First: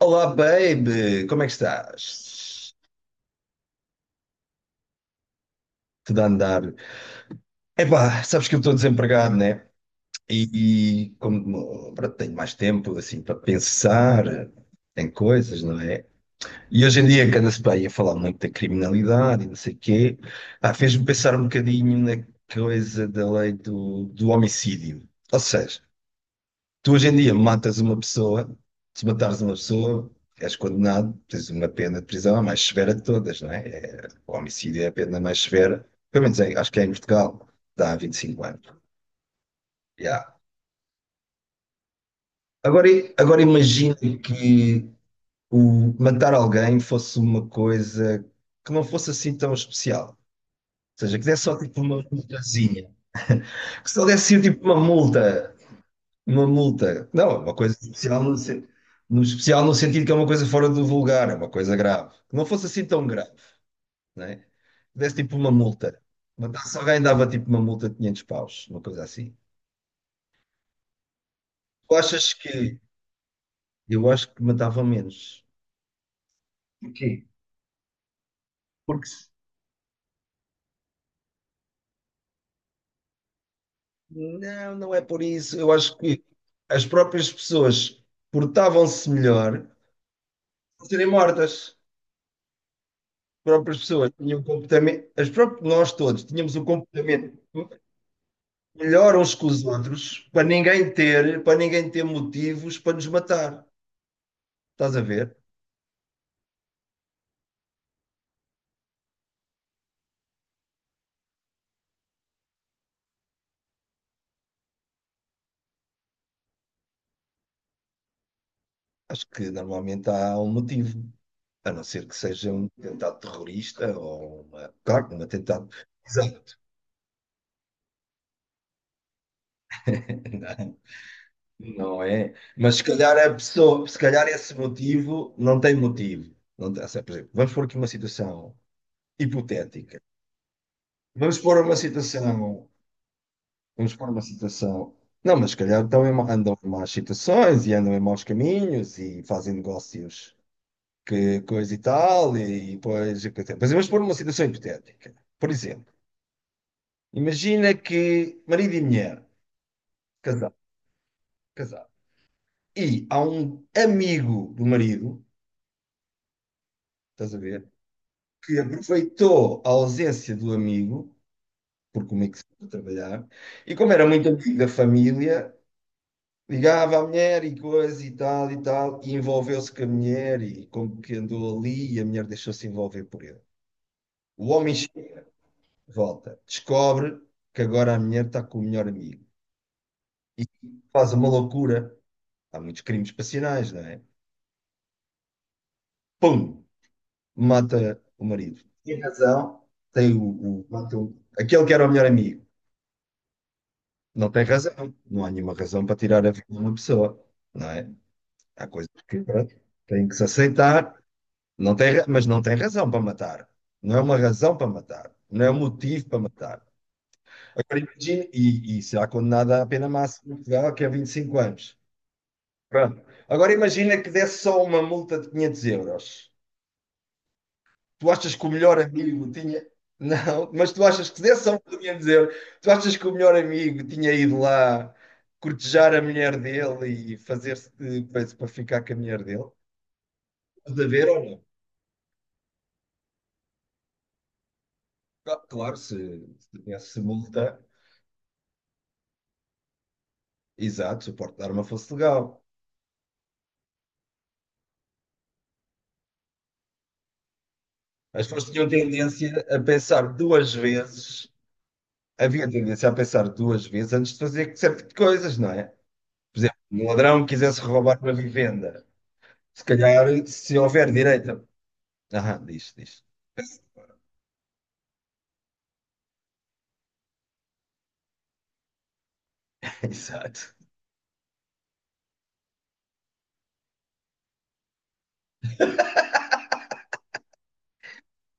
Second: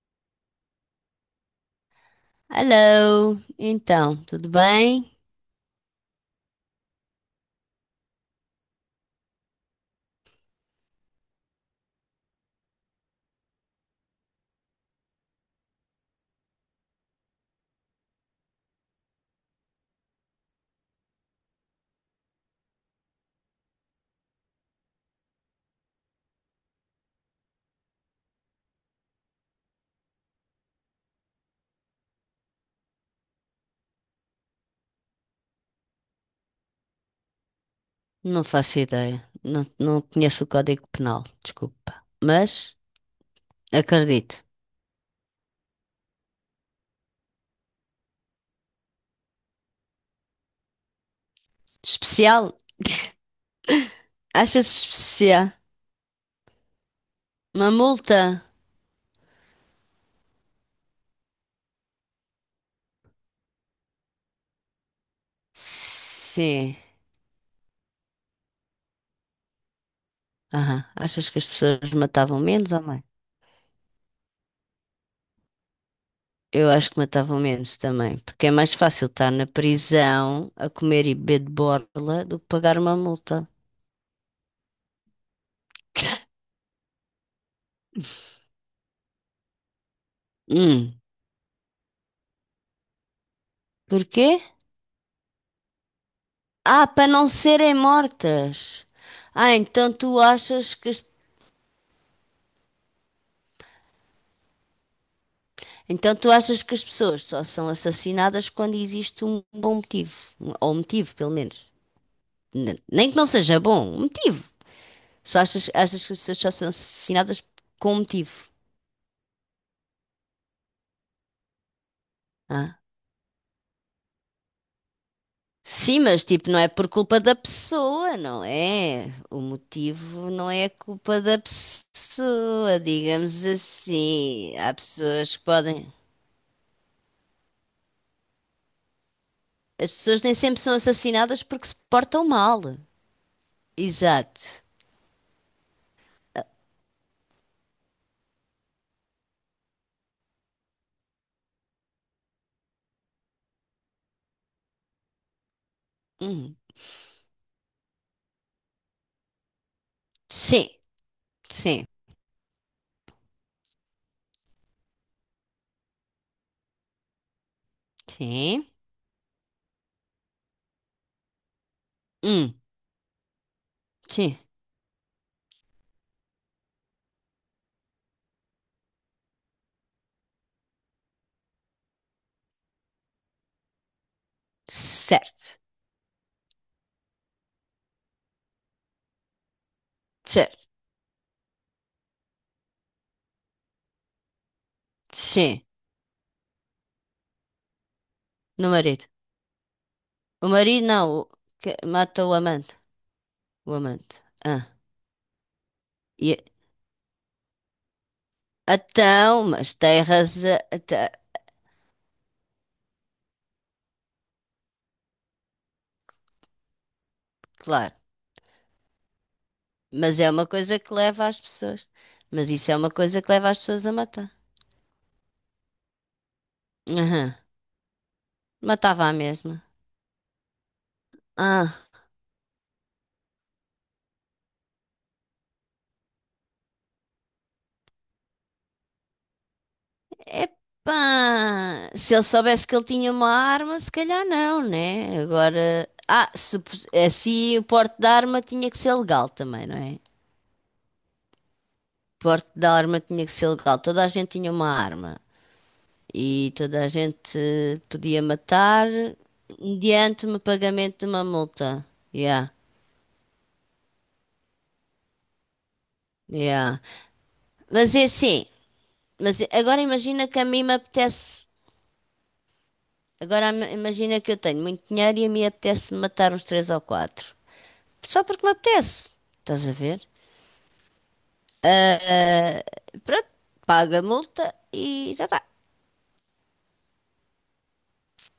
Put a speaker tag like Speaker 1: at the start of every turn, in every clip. Speaker 1: Olá, baby! Como é que estás?
Speaker 2: Hello, então, tudo bem?
Speaker 1: Tudo a andar? Epá, sabes que eu estou desempregado, né? E como pronto, tenho mais tempo assim para pensar em coisas, não é? E hoje em dia é que anda-se bem a falar muito da criminalidade e não sei o quê, ah, fez-me pensar um bocadinho na coisa da lei do homicídio. Ou seja, tu hoje em dia matas uma pessoa, se matares uma pessoa, és condenado, tens uma pena de prisão a mais severa de todas, não é? O homicídio é a pena mais severa, pelo menos acho que é em Portugal, dá
Speaker 2: Não
Speaker 1: 25 anos.
Speaker 2: faço ideia. Não
Speaker 1: Yeah.
Speaker 2: conheço o Código Penal, desculpa. Mas
Speaker 1: Agora, agora imagina
Speaker 2: acredito.
Speaker 1: que o matar alguém fosse uma coisa que não fosse assim tão especial. Ou seja, que desse só tipo uma
Speaker 2: Especial?
Speaker 1: multazinha. Que só desse tipo
Speaker 2: Achas
Speaker 1: uma
Speaker 2: especial?
Speaker 1: multa. Uma multa. Não, é uma
Speaker 2: Uma
Speaker 1: coisa especial
Speaker 2: multa?
Speaker 1: no especial no sentido que é uma coisa fora do vulgar, é uma coisa grave. Que não fosse assim tão grave, né? Desse tipo uma multa.
Speaker 2: Sim.
Speaker 1: Matasse alguém, dava tipo uma multa de 500 paus, uma coisa assim.
Speaker 2: Aham. Achas que as pessoas
Speaker 1: Tu achas
Speaker 2: matavam menos
Speaker 1: que.
Speaker 2: ou mais?
Speaker 1: Eu acho que matava menos.
Speaker 2: Eu acho que
Speaker 1: Porquê?
Speaker 2: matavam menos também, porque é mais fácil
Speaker 1: Porque.
Speaker 2: estar na prisão a comer e beber de borla do que pagar uma multa.
Speaker 1: Não, não é por isso. Eu acho que as próprias pessoas portavam-se melhor por
Speaker 2: Hum.
Speaker 1: serem mortas. As próprias pessoas
Speaker 2: Porquê?
Speaker 1: tinham um comportamento. As próprias. Nós todos tínhamos um
Speaker 2: Ah, para não
Speaker 1: comportamento.
Speaker 2: serem mortas.
Speaker 1: Melhoram-se com
Speaker 2: Ah,
Speaker 1: os outros para ninguém ter, para ninguém ter motivos para nos matar. Estás a ver?
Speaker 2: Então tu achas que as pessoas só são assassinadas quando existe um bom motivo, ou um motivo, pelo menos. Nem que não seja bom, um motivo. Achas que as pessoas só são assassinadas com um motivo.
Speaker 1: Acho que normalmente há um motivo. A não ser que seja um
Speaker 2: Ah.
Speaker 1: atentado terrorista ou uma, claro, um atentado.
Speaker 2: Sim, mas tipo,
Speaker 1: Exato.
Speaker 2: não é por culpa da pessoa, não é? O motivo não é
Speaker 1: Não,
Speaker 2: culpa da
Speaker 1: não é. Mas
Speaker 2: pessoa,
Speaker 1: se calhar a
Speaker 2: digamos
Speaker 1: pessoa, se calhar esse
Speaker 2: assim. Há pessoas que podem.
Speaker 1: motivo. Não tem- Ou seja, por exemplo, vamos pôr aqui uma situação
Speaker 2: As
Speaker 1: hipotética.
Speaker 2: pessoas nem sempre são
Speaker 1: Vamos
Speaker 2: assassinadas
Speaker 1: pôr
Speaker 2: porque
Speaker 1: uma
Speaker 2: se
Speaker 1: situação
Speaker 2: portam mal.
Speaker 1: vamos pôr uma
Speaker 2: Exato.
Speaker 1: situação. Não, mas se calhar estão em,
Speaker 2: Ah.
Speaker 1: andam em más situações e andam em maus caminhos e fazem negócios que coisa e tal, e depois. E coisa. Mas vamos pôr uma situação hipotética. Por exemplo,
Speaker 2: Hum.
Speaker 1: imagina que marido e mulher, casado,
Speaker 2: Sim, sim.
Speaker 1: casado, e há um amigo do marido, estás a ver, que
Speaker 2: Sim.
Speaker 1: aproveitou a ausência do amigo, porque o amigo
Speaker 2: Hum,
Speaker 1: saiu a trabalhar, e como era muito
Speaker 2: sim.
Speaker 1: amigo da família. Ligava à mulher e coisa e tal e tal, e envolveu-se com a mulher e como que andou ali e a mulher deixou-se envolver por ele. O homem chega
Speaker 2: Certo.
Speaker 1: de volta, descobre que agora a mulher está com o melhor amigo e
Speaker 2: Certo.
Speaker 1: faz uma loucura. Há muitos crimes passionais, não é?
Speaker 2: Sim.
Speaker 1: Pum! Mata o marido.
Speaker 2: No
Speaker 1: Tem
Speaker 2: marido.
Speaker 1: razão, tem
Speaker 2: O marido
Speaker 1: mata
Speaker 2: não.
Speaker 1: aquele
Speaker 2: Que
Speaker 1: que era o melhor
Speaker 2: mata o
Speaker 1: amigo.
Speaker 2: amante. O amante.
Speaker 1: Não tem
Speaker 2: Ah.
Speaker 1: razão, não há nenhuma razão para tirar a
Speaker 2: E,
Speaker 1: vida de uma pessoa, não é? Há coisas que pronto,
Speaker 2: mas tem
Speaker 1: têm que se
Speaker 2: razão.
Speaker 1: aceitar.
Speaker 2: Tá.
Speaker 1: Não tem, mas não tem razão para matar. Não é uma razão para matar. Não é um motivo para matar. Agora
Speaker 2: Claro.
Speaker 1: imagina, e será condenada à pena
Speaker 2: Mas é
Speaker 1: máxima em
Speaker 2: uma
Speaker 1: Portugal,
Speaker 2: coisa
Speaker 1: que é
Speaker 2: que
Speaker 1: vinte e
Speaker 2: leva
Speaker 1: cinco
Speaker 2: as
Speaker 1: anos.
Speaker 2: pessoas. Mas isso é uma
Speaker 1: Pronto.
Speaker 2: coisa que leva
Speaker 1: Agora
Speaker 2: as pessoas a
Speaker 1: imagina que
Speaker 2: matar.
Speaker 1: desse só uma multa de 500 euros.
Speaker 2: Aham.
Speaker 1: Tu achas que o melhor
Speaker 2: Matava a
Speaker 1: amigo
Speaker 2: mesma.
Speaker 1: tinha. Não, mas tu achas que se desse só uma multa de
Speaker 2: Ah.
Speaker 1: 500 euros, tu achas que o melhor amigo tinha ido lá cortejar a mulher dele e fazer-se de coisa para ficar com a mulher dele? Estás a ver ou não?
Speaker 2: Epá, se ele soubesse que ele tinha uma arma, se calhar não, né?
Speaker 1: Claro,
Speaker 2: Agora,
Speaker 1: se
Speaker 2: se,
Speaker 1: se tivesse
Speaker 2: assim
Speaker 1: multa.
Speaker 2: o porte da arma tinha que ser legal também, não é? O
Speaker 1: Exato, se o porte de arma fosse legal.
Speaker 2: porte da arma tinha que ser legal. Toda a gente tinha uma arma e toda a gente podia
Speaker 1: As pessoas tinham
Speaker 2: matar
Speaker 1: tendência a pensar
Speaker 2: mediante o
Speaker 1: duas
Speaker 2: pagamento de uma
Speaker 1: vezes,
Speaker 2: multa.
Speaker 1: havia
Speaker 2: Yeah,
Speaker 1: tendência a pensar duas vezes antes de fazer certo tipo de coisas, não é? Por exemplo,
Speaker 2: yeah.
Speaker 1: um ladrão que quisesse
Speaker 2: Mas
Speaker 1: roubar
Speaker 2: é
Speaker 1: uma
Speaker 2: assim,
Speaker 1: vivenda,
Speaker 2: mas
Speaker 1: se
Speaker 2: agora
Speaker 1: calhar,
Speaker 2: imagina que a
Speaker 1: se
Speaker 2: mim me
Speaker 1: houver direita.
Speaker 2: apetece,
Speaker 1: Ah, diz, diz.
Speaker 2: agora imagina que eu tenho muito dinheiro e a mim apetece matar uns três ou quatro. Só porque me apetece. Estás a ver?
Speaker 1: Exato.
Speaker 2: Pronto, paga a multa e já está.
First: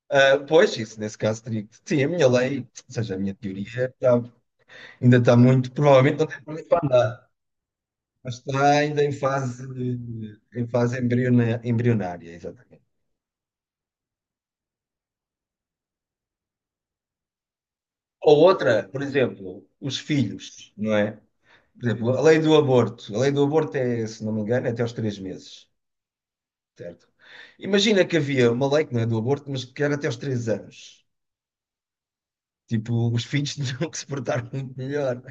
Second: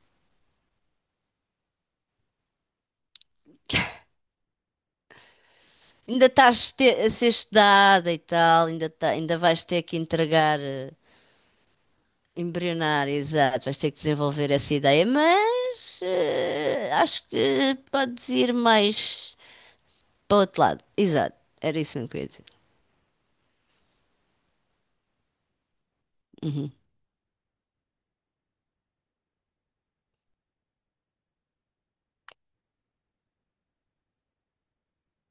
Speaker 1: Ah, pois, isso nesse caso teria que. Sim, a minha lei, ou seja, a minha teoria, ainda está muito. Provavelmente não
Speaker 2: Ainda
Speaker 1: tem para
Speaker 2: estás
Speaker 1: onde
Speaker 2: te- a
Speaker 1: andar,
Speaker 2: ser estudada e
Speaker 1: mas
Speaker 2: tal,
Speaker 1: está
Speaker 2: ainda,
Speaker 1: ainda
Speaker 2: tá- Ainda vais ter que entregar,
Speaker 1: em fase embrionária, exato.
Speaker 2: embrionar, exato, vais ter que desenvolver essa ideia, mas acho que podes
Speaker 1: Ou
Speaker 2: ir
Speaker 1: outra, por
Speaker 2: mais
Speaker 1: exemplo, os
Speaker 2: para o outro
Speaker 1: filhos,
Speaker 2: lado.
Speaker 1: não é?
Speaker 2: Exato, era
Speaker 1: Por
Speaker 2: isso mesmo
Speaker 1: exemplo,
Speaker 2: que
Speaker 1: a
Speaker 2: eu ia
Speaker 1: lei
Speaker 2: dizer.
Speaker 1: do aborto. A lei do aborto é, se não me engano, é até aos 3 meses,
Speaker 2: Uhum.
Speaker 1: certo? Imagina que havia uma lei que não é do aborto, mas que era até aos 3 anos. Tipo, os filhos tinham que se portar muito melhor.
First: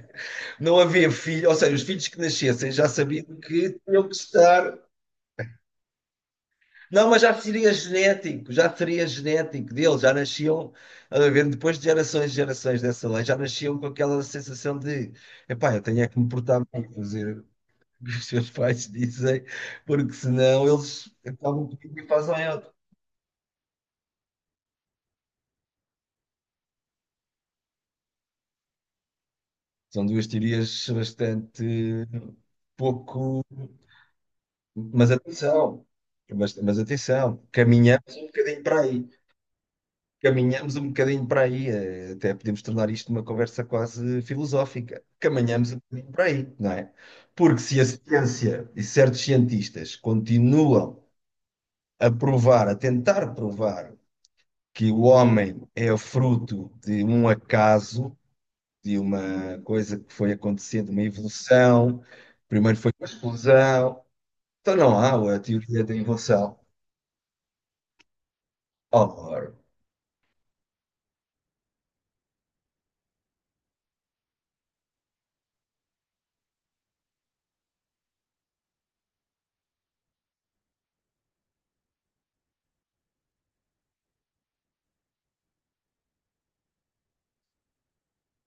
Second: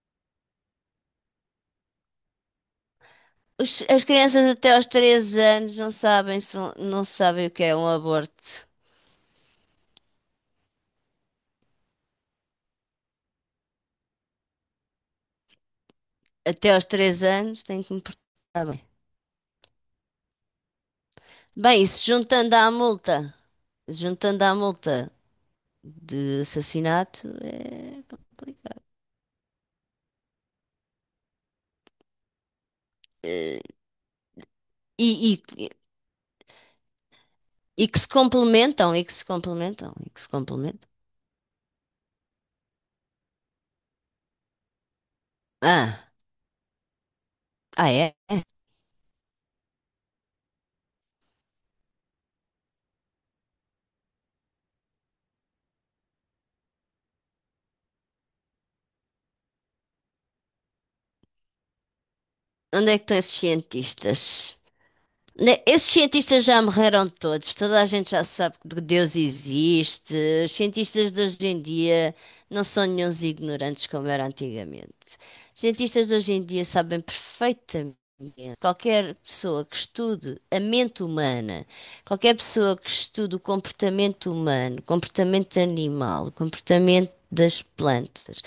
Speaker 1: Não havia filho, ou seja, os filhos que nascessem já sabiam que
Speaker 2: As
Speaker 1: tinham que
Speaker 2: crianças até
Speaker 1: estar.
Speaker 2: aos 3 anos não sabem, se vão- não
Speaker 1: Não, mas já
Speaker 2: sabem o que
Speaker 1: seria
Speaker 2: é um
Speaker 1: genético,
Speaker 2: aborto.
Speaker 1: já seria genético deles, já nasciam, a ver, depois de gerações e gerações dessa lei, já nasciam com aquela sensação de, epá, eu tenho é que me portar
Speaker 2: Até aos
Speaker 1: bem,
Speaker 2: 3
Speaker 1: fazer,
Speaker 2: anos têm que me
Speaker 1: que os seus
Speaker 2: portar bem.
Speaker 1: pais dizem, porque senão eles acabam por
Speaker 2: Bem,
Speaker 1: ir
Speaker 2: se
Speaker 1: e fazem
Speaker 2: juntando
Speaker 1: outra.
Speaker 2: à multa, juntando à multa de assassinato, é complicado.
Speaker 1: São duas teorias bastante pouco.
Speaker 2: Eh. E,
Speaker 1: Mas
Speaker 2: e,
Speaker 1: atenção, mas atenção,
Speaker 2: e que se
Speaker 1: caminhamos um bocadinho para
Speaker 2: complementam, e
Speaker 1: aí.
Speaker 2: que se complementam, e que se
Speaker 1: Caminhamos um
Speaker 2: complementam.
Speaker 1: bocadinho para aí, até podemos tornar isto uma conversa quase filosófica. Caminhamos um
Speaker 2: Ah,
Speaker 1: bocadinho para aí, não é? Porque se a
Speaker 2: ah é?
Speaker 1: ciência e certos cientistas continuam a provar, a tentar provar que o homem é fruto de um acaso, de uma coisa que foi acontecendo, uma evolução. Primeiro
Speaker 2: Onde
Speaker 1: foi
Speaker 2: é que
Speaker 1: uma
Speaker 2: estão esses
Speaker 1: explosão.
Speaker 2: cientistas?
Speaker 1: Então não há a teoria
Speaker 2: Esses
Speaker 1: da
Speaker 2: cientistas
Speaker 1: evolução
Speaker 2: já morreram todos, toda a gente já sabe que Deus
Speaker 1: horror
Speaker 2: existe. Os cientistas de hoje em dia não são nenhuns ignorantes como era antigamente. Os cientistas de hoje em dia sabem perfeitamente. Qualquer pessoa que estude a mente humana, qualquer pessoa que estude o comportamento humano, o comportamento animal, o comportamento das plantas,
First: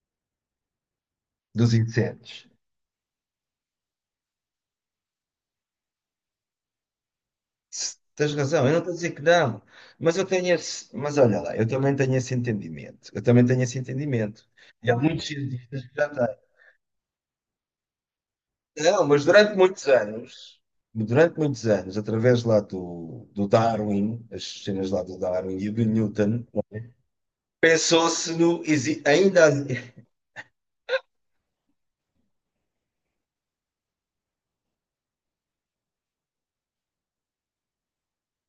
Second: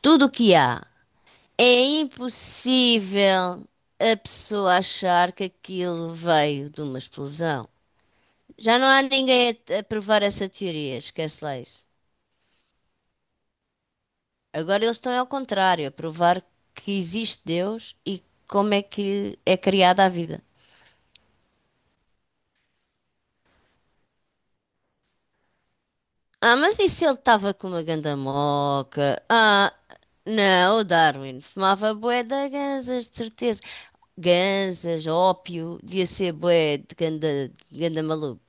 Speaker 2: tudo o que há. É
Speaker 1: dos incêndios.
Speaker 2: impossível a pessoa achar que aquilo veio de uma explosão.
Speaker 1: Tens razão, eu não
Speaker 2: Já não
Speaker 1: estou a
Speaker 2: há
Speaker 1: dizer que
Speaker 2: ninguém
Speaker 1: não,
Speaker 2: a
Speaker 1: mas
Speaker 2: provar
Speaker 1: eu
Speaker 2: essa
Speaker 1: tenho esse,
Speaker 2: teoria,
Speaker 1: mas olha
Speaker 2: esquece
Speaker 1: lá,
Speaker 2: lá
Speaker 1: eu
Speaker 2: isso.
Speaker 1: também tenho esse entendimento. Eu também tenho esse entendimento.
Speaker 2: Agora
Speaker 1: E há
Speaker 2: eles estão
Speaker 1: muitos
Speaker 2: ao
Speaker 1: cientistas
Speaker 2: contrário, a
Speaker 1: que já têm.
Speaker 2: provar que existe Deus e como é
Speaker 1: Não, mas
Speaker 2: que
Speaker 1: durante
Speaker 2: é
Speaker 1: muitos
Speaker 2: criada a vida.
Speaker 1: anos, durante muitos anos, através lá do Darwin, as cenas lá do Darwin e do Newton,
Speaker 2: Ah, mas e se ele estava com uma ganda
Speaker 1: pensou-se no.
Speaker 2: moca?
Speaker 1: Ainda.
Speaker 2: Ah, não, o Darwin fumava bué de ganzas, de certeza. Ganzas, ópio, devia ser bué de ganda, ganda maluco.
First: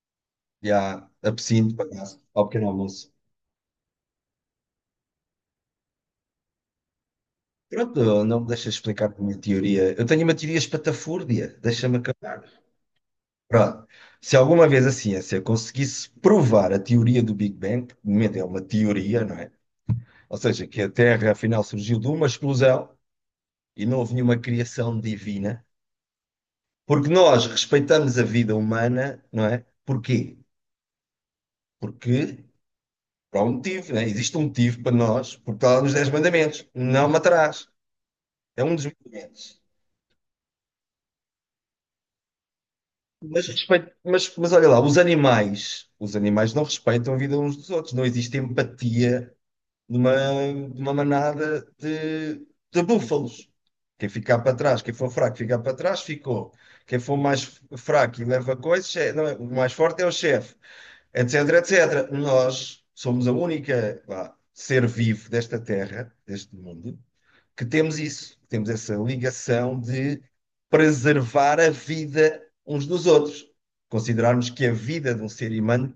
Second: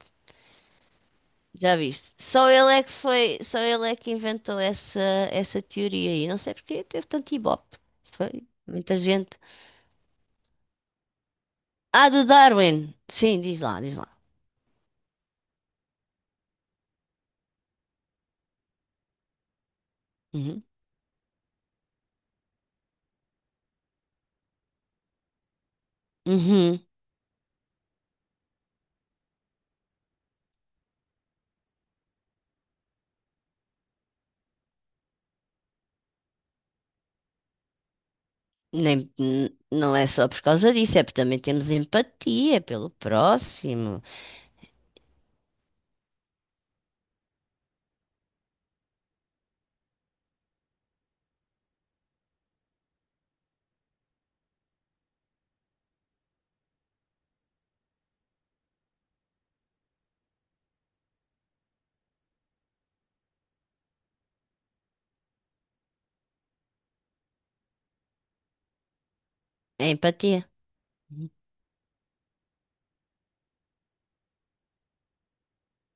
Speaker 1: Já, absinto,
Speaker 2: Já viste?
Speaker 1: palhaço, ao pequeno almoço.
Speaker 2: Só ele é que inventou essa teoria aí. Não sei porque teve tanto ibope.
Speaker 1: Pronto, não me
Speaker 2: Foi
Speaker 1: deixas
Speaker 2: muita
Speaker 1: explicar a minha
Speaker 2: gente.
Speaker 1: teoria. Eu tenho uma teoria espatafúrdia, deixa-me
Speaker 2: Ah, do
Speaker 1: acabar.
Speaker 2: Darwin. Sim, diz lá,
Speaker 1: Pronto,
Speaker 2: diz lá.
Speaker 1: se alguma vez a ciência conseguisse provar a teoria do Big Bang, que de momento é uma teoria, não é? Ou
Speaker 2: Uhum.
Speaker 1: seja, que a Terra afinal surgiu de uma explosão e não houve nenhuma criação divina,
Speaker 2: Uhum.
Speaker 1: porque nós respeitamos a vida humana, não é? Porquê? Porque, por um motivo, não é? Existe um motivo para nós, porque está lá nos 10 mandamentos, não matarás. É um dos
Speaker 2: Nem, n-
Speaker 1: mandamentos.
Speaker 2: Não é só por causa disso, é porque também temos empatia pelo
Speaker 1: Mas, respeito,
Speaker 2: próximo.
Speaker 1: mas olha lá, os animais não respeitam a vida uns dos outros, não existe empatia numa, numa manada de búfalos. Quem ficar para trás, quem for fraco ficar para trás, ficou. Quem for mais fraco e leva coisas, é- não é- o mais forte é o chefe, etc, etc. Nós somos a única, vá, ser vivo desta terra, deste mundo, que temos isso, que temos essa ligação
Speaker 2: É
Speaker 1: de
Speaker 2: empatia. Uhum.
Speaker 1: preservar a vida uns dos outros. Considerarmos que a vida de um ser humano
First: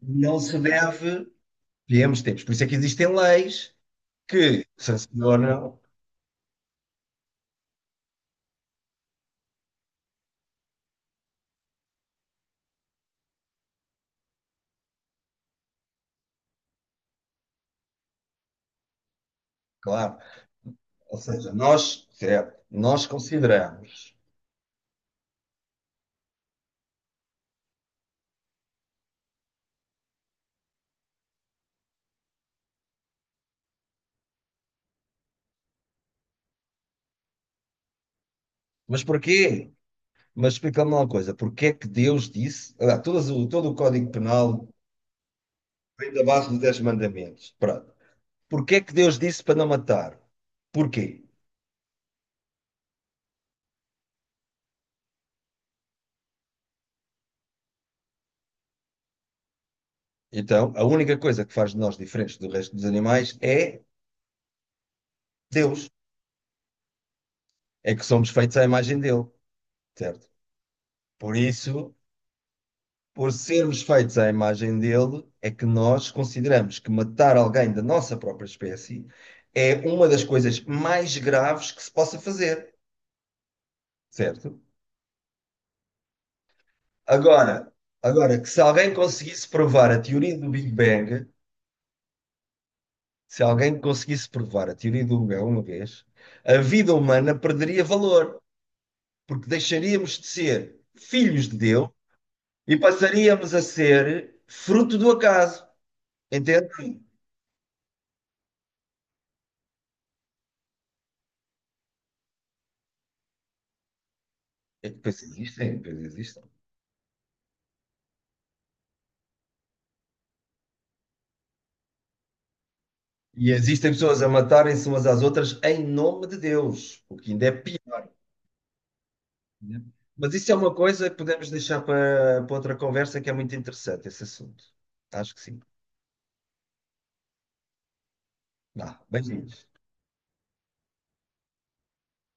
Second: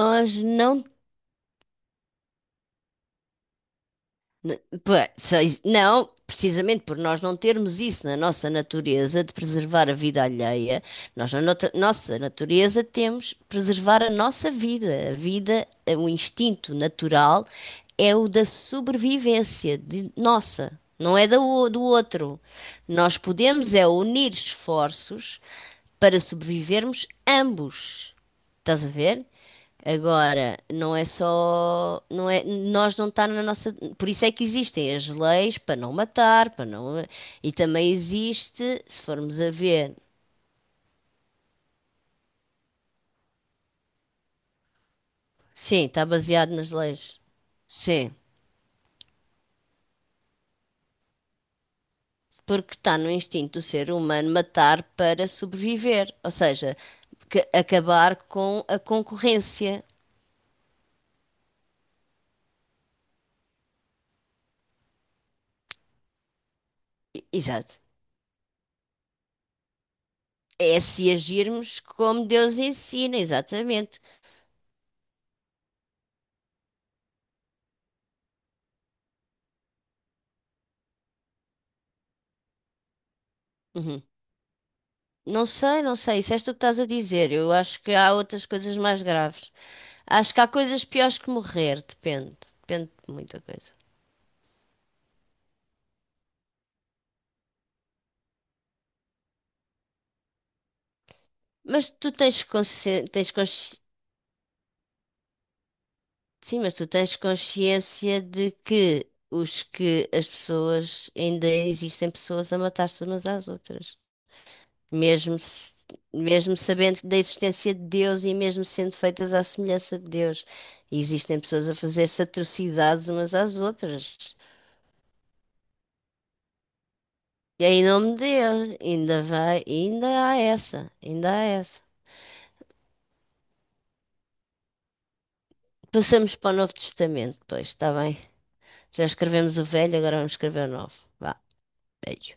Speaker 1: não se
Speaker 2: não.
Speaker 1: deve viemos tempos. Por isso é que existem leis
Speaker 2: n-
Speaker 1: que sancionam,
Speaker 2: Não, precisamente por nós não termos isso na nossa natureza de preservar a vida alheia. Nós, nossa natureza, temos que preservar a nossa vida. A vida, o instinto natural é o da sobrevivência de
Speaker 1: claro.
Speaker 2: nossa,
Speaker 1: Ou
Speaker 2: não é
Speaker 1: seja,
Speaker 2: do
Speaker 1: nós,
Speaker 2: outro.
Speaker 1: certo, nós
Speaker 2: Nós podemos é
Speaker 1: consideramos.
Speaker 2: unir esforços para sobrevivermos ambos. Estás a ver? Agora, não é só, não é, nós não está na nossa, por isso é que existem as leis para não matar, para não, e também existe, se
Speaker 1: Mas
Speaker 2: formos a
Speaker 1: porquê?
Speaker 2: ver,
Speaker 1: Mas explica-me uma coisa, porquê é que Deus disse, ah, todo o Código Penal
Speaker 2: sim, está
Speaker 1: vem da base
Speaker 2: baseado
Speaker 1: dos
Speaker 2: nas
Speaker 1: 10
Speaker 2: leis.
Speaker 1: mandamentos, pronto.
Speaker 2: Sim,
Speaker 1: Porquê é que Deus disse para não matar? Porquê?
Speaker 2: porque está no instinto do ser humano matar para sobreviver, ou seja, acabar com a concorrência.
Speaker 1: Então, a única coisa que faz de nós diferentes do resto dos animais é Deus.
Speaker 2: Exato.
Speaker 1: É que somos feitos à imagem dele, certo?
Speaker 2: É se
Speaker 1: Por
Speaker 2: agirmos
Speaker 1: isso,
Speaker 2: como Deus ensina,
Speaker 1: por sermos
Speaker 2: exatamente.
Speaker 1: feitos à imagem dele, é que nós consideramos que matar alguém da nossa própria espécie é uma das coisas mais graves que se possa fazer,
Speaker 2: Uhum.
Speaker 1: certo?
Speaker 2: Não sei, não sei, isso és tu que estás a dizer. Eu
Speaker 1: Agora,
Speaker 2: acho que há
Speaker 1: agora
Speaker 2: outras
Speaker 1: que se
Speaker 2: coisas
Speaker 1: alguém
Speaker 2: mais
Speaker 1: conseguisse
Speaker 2: graves.
Speaker 1: provar a
Speaker 2: Acho
Speaker 1: teoria
Speaker 2: que há
Speaker 1: do Big
Speaker 2: coisas piores
Speaker 1: Bang,
Speaker 2: que morrer, depende. Depende de muita
Speaker 1: se
Speaker 2: coisa.
Speaker 1: alguém conseguisse provar a teoria do Big Bang uma vez, a vida humana perderia valor. Porque deixaríamos de ser filhos de Deus
Speaker 2: Mas tu tens
Speaker 1: e
Speaker 2: consciência,
Speaker 1: passaríamos a ser fruto do acaso.
Speaker 2: Sim,
Speaker 1: Entende?
Speaker 2: mas tu tens consciência de que os que as pessoas ainda existem pessoas a matar-se umas às outras,
Speaker 1: É que. Pois
Speaker 2: mesmo
Speaker 1: existem,
Speaker 2: se-
Speaker 1: pois existem.
Speaker 2: mesmo sabendo da existência de Deus e mesmo sendo feitas à semelhança de Deus, existem pessoas a fazer-se atrocidades umas
Speaker 1: E
Speaker 2: às
Speaker 1: existem pessoas a
Speaker 2: outras.
Speaker 1: matarem-se umas às outras em nome de Deus, o que ainda é
Speaker 2: E é em nome
Speaker 1: pior.
Speaker 2: de Deus,
Speaker 1: Né? Mas isso é uma coisa que
Speaker 2: ainda há
Speaker 1: podemos deixar
Speaker 2: essa.
Speaker 1: para outra conversa que é muito interessante esse assunto. Acho que sim.
Speaker 2: Passamos para o Novo Testamento, pois, está bem?
Speaker 1: Dá.
Speaker 2: Já escrevemos o
Speaker 1: Beijinhos.
Speaker 2: Velho, agora vamos escrever o Novo. Vá, velho.